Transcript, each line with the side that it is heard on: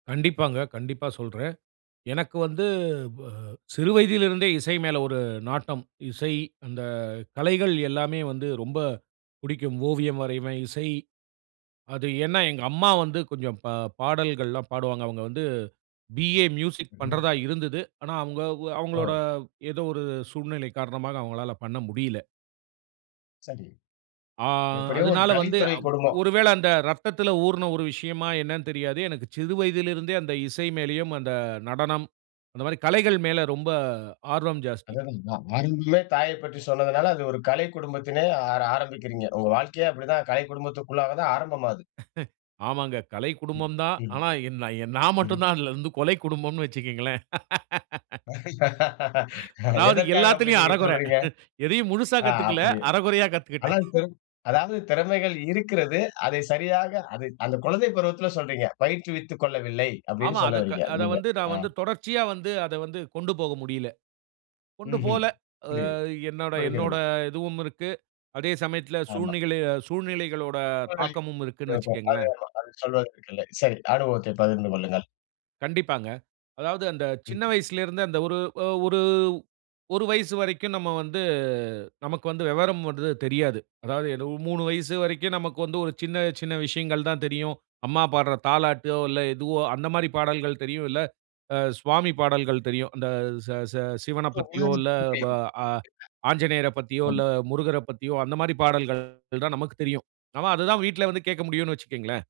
right: கண்டிப்பாங்க, கண்டிப்பா சொல்றேன், எனக்கு வந்து, ப சிறு வயதில் இருந்தே இசை மேல ஒரு நாட்டம். இசை அந்த கலைகள் எல்லாமே வந்து ரொம்ப புடிக்கும். ஓவியம் வரைவேன், இசை அது ஏனா எங்க அம்மா வந்து கொஞ்சம் பா பாடல்கள்லாம் பாடுவாங்க. அவங்க வந்து, பி.ஏ மியூசிக்
left: ம்ம்
right: பண்ணுறதா இருந்தது. ஆனா அவங்க அவங்களோட
left: ஓ!
right: ஏதோ ஒரு சூழ்நிலை காரணமாக அவங்களால பண்ண முடியல.
left: சரி.
right: ஆ,
left: எப்படியோ ஒரு
right: அதனால வந்து
left: கலைத்துறை குடும்பம்.
right: ஒருவேளை அந்த இரத்தத்தில ஊறின ஒரு விஷயமா என்னன்னு தெரியாது. எனக்கு சிறு வயதில இருந்தே அந்த இசை மேலயும் அந்த நடனம், அந்த மாதிரி கலைகள் மேல ரொம்ப ஆர்வம் ஜாஸ்தி.
left: அதான், [unintelligible] ஆரம்பமே தாயைப் பற்றி சொன்னதனால அது ஒரு கலை குடும்பத்திலே ஆர ஆரம்பிக்கிறீங்க, உங்க வாழ்க்கையே அப்படி தான் கலை குடும்பத்திற்குள்ளாக தான் ஆரம்பமாது.
right: ஆமாங்க "கலை
left: ம்
right: குடும்பம்" தான்.
left: ம்.
right: ஆனா எநா நான் மட்டும்
left: ம்ஹ்.
right: தான் அதிலிருந்து "கொலை குடும்பம்னு" வச்சுக்கோங்களேன். அதாவது
left: எதற்காக அப்படி
right: எல்லாத்திலுயும்
left: நீங்க
right: அரைகுறை.
left: சொல்றீங்க?
right: எதையும் முழுசா
left: ஆ
right: கத்துக்கல,
left: அப்படி
right: அரைகுறையா கத்துக்கிட்டேன்.
left: அதாது அதாவது திறமைகள் இருக்கிறது, அதை சரியாக அதை அந்த குழந்தை பருவத்தில சொல்றீங்க, பயிற்றுவித்துக் கொள்ளவில்லை, அப்படினு
right: ஆமாம்
left: சொல்ல
right: அதை
left: வறீங்க
right: அதை
left: நீங்க
right: வந்து,
left: ஆ.
right: நான் வந்து தொடர்ச்சியா வந்து, அத வந்து கொண்டு போக முடியல. கொண்டு
left: ம்ஹம்
right: போல, ஆ
left: புரிது,
right: என்னோட என்னோட
left: புரிகிறது.
right: இதுவும் இருக்கு. அதே சமயத்தில
left: ஆமா.
right: சூழ்நில சூழ்நிலைகளோட
left: [unintelligible] சரி.
right: தாக்கமும் இருக்குனு
left: ம்ஹம்.
right: வச்சுக்கோங்களேன்.
left: அது சொல்வதற்கு இல்லை. சரி அனுபவத்தை பகிர்ந்து கொள்ளுங்கள்.
right: கண்டிப்பாங்க, அதாவது அந்த சின்ன
left: ம்ஹ்.
right: வயசில இருந்து, அந்த ஒரு ஒரு 1 வயசு வரைக்கும் நம்ம வந்து, நமக்கு வந்து விவரம் வந்து தெரியாது, அதாவது 3 வயசு வரைக்கும் நமக்கு வந்து, ஒரு சின்ன சின்ன விஷயங்கள் தான் தெரியும், அம்மா பாடுற தாலாட்டோ, இல்லை எதுவோ அந்த மாரி பாடல்கள் தெரியும், இல்லை சுவாமி பாடல்கள் தெரியும், அந்த சி சி சிவனைப் பத்தியோ, இல்லை ஆ ஆஞ்சநேயரைப்
left: [unintelligible]
right: பத்தியோ,
left: ம்.
right: இல்லை முருகரைப் பத்தியோ, அந்த மாரி பாடல்கள் தான் நமக்குத் தெரியும், ஆனா அத தான் வீட்ல வந்து கேட்க முடியுனு வச்சுக்கோங்களேன்.